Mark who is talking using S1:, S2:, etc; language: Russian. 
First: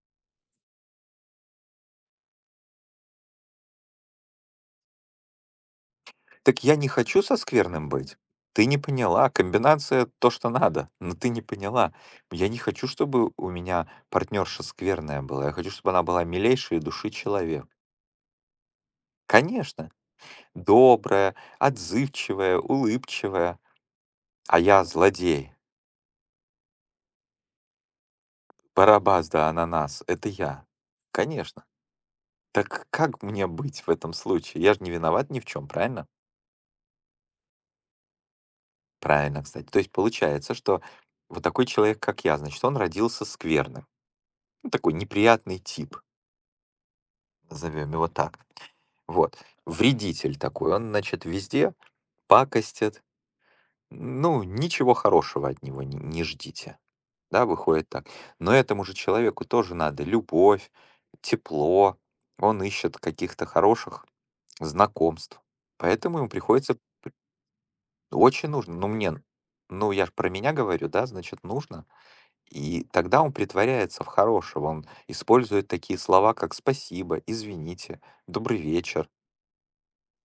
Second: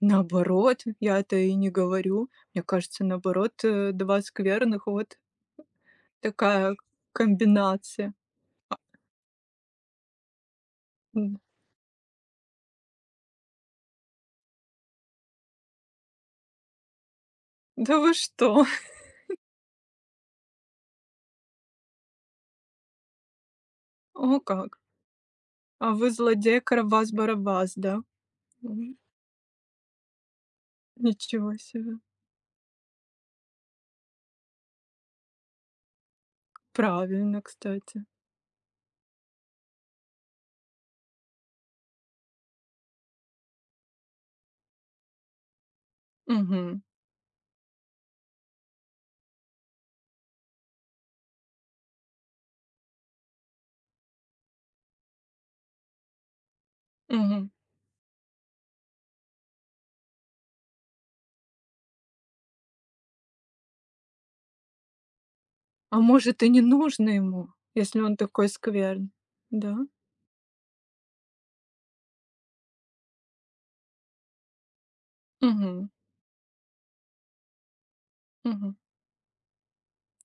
S1: Наоборот, я это и не говорю. Мне кажется, наоборот, э, 2 скверных вот
S2: Так
S1: такая
S2: я не хочу со скверным
S1: комбинация.
S2: быть. Ты не поняла. Комбинация то, что надо. Но ты
S1: М.
S2: не поняла. Я не хочу, чтобы у меня партнёрша скверная была. Я хочу, чтобы она была милейшей души человек.
S1: Да вы что!
S2: Конечно! Добрая, отзывчивая, улыбчивая.
S1: О
S2: А
S1: как.
S2: я злодей.
S1: А вы злодей Карабас-Барабас, да? М
S2: Барабас да ананас это я.
S1: Ничего
S2: Конечно.
S1: себе.
S2: Так как мне быть в этом случае? Я ж не виноват ни в чём, правильно?
S1: Правильно, кстати.
S2: Правильно, кстати. То есть получается, что вот такой человек, как я, значит, он родился скверным, ну такой неприятный тип.
S1: Мгм.
S2: Назовём его так. Вот вредитель такой, он, значит, везде пакостит. Ну, ничего хорошего от него н не ждите. Да,
S1: Мгм.
S2: выходит так. Но этому же человеку тоже надо любовь, тепло. Он ищет каких-то хороших знакомств,
S1: А
S2: поэтому ему
S1: может, и не
S2: приходится пр
S1: нужно ему, если он такой
S2: Очень нужно. Ну
S1: скверный,
S2: мне
S1: да?
S2: Ну я ж про меня говорю, да? Значит, нужно. И тогда он притворяется в хорошего. Он использует
S1: Мгм.
S2: такие слова, как спасибо, извините, добрый
S1: Мгм.
S2: вечер.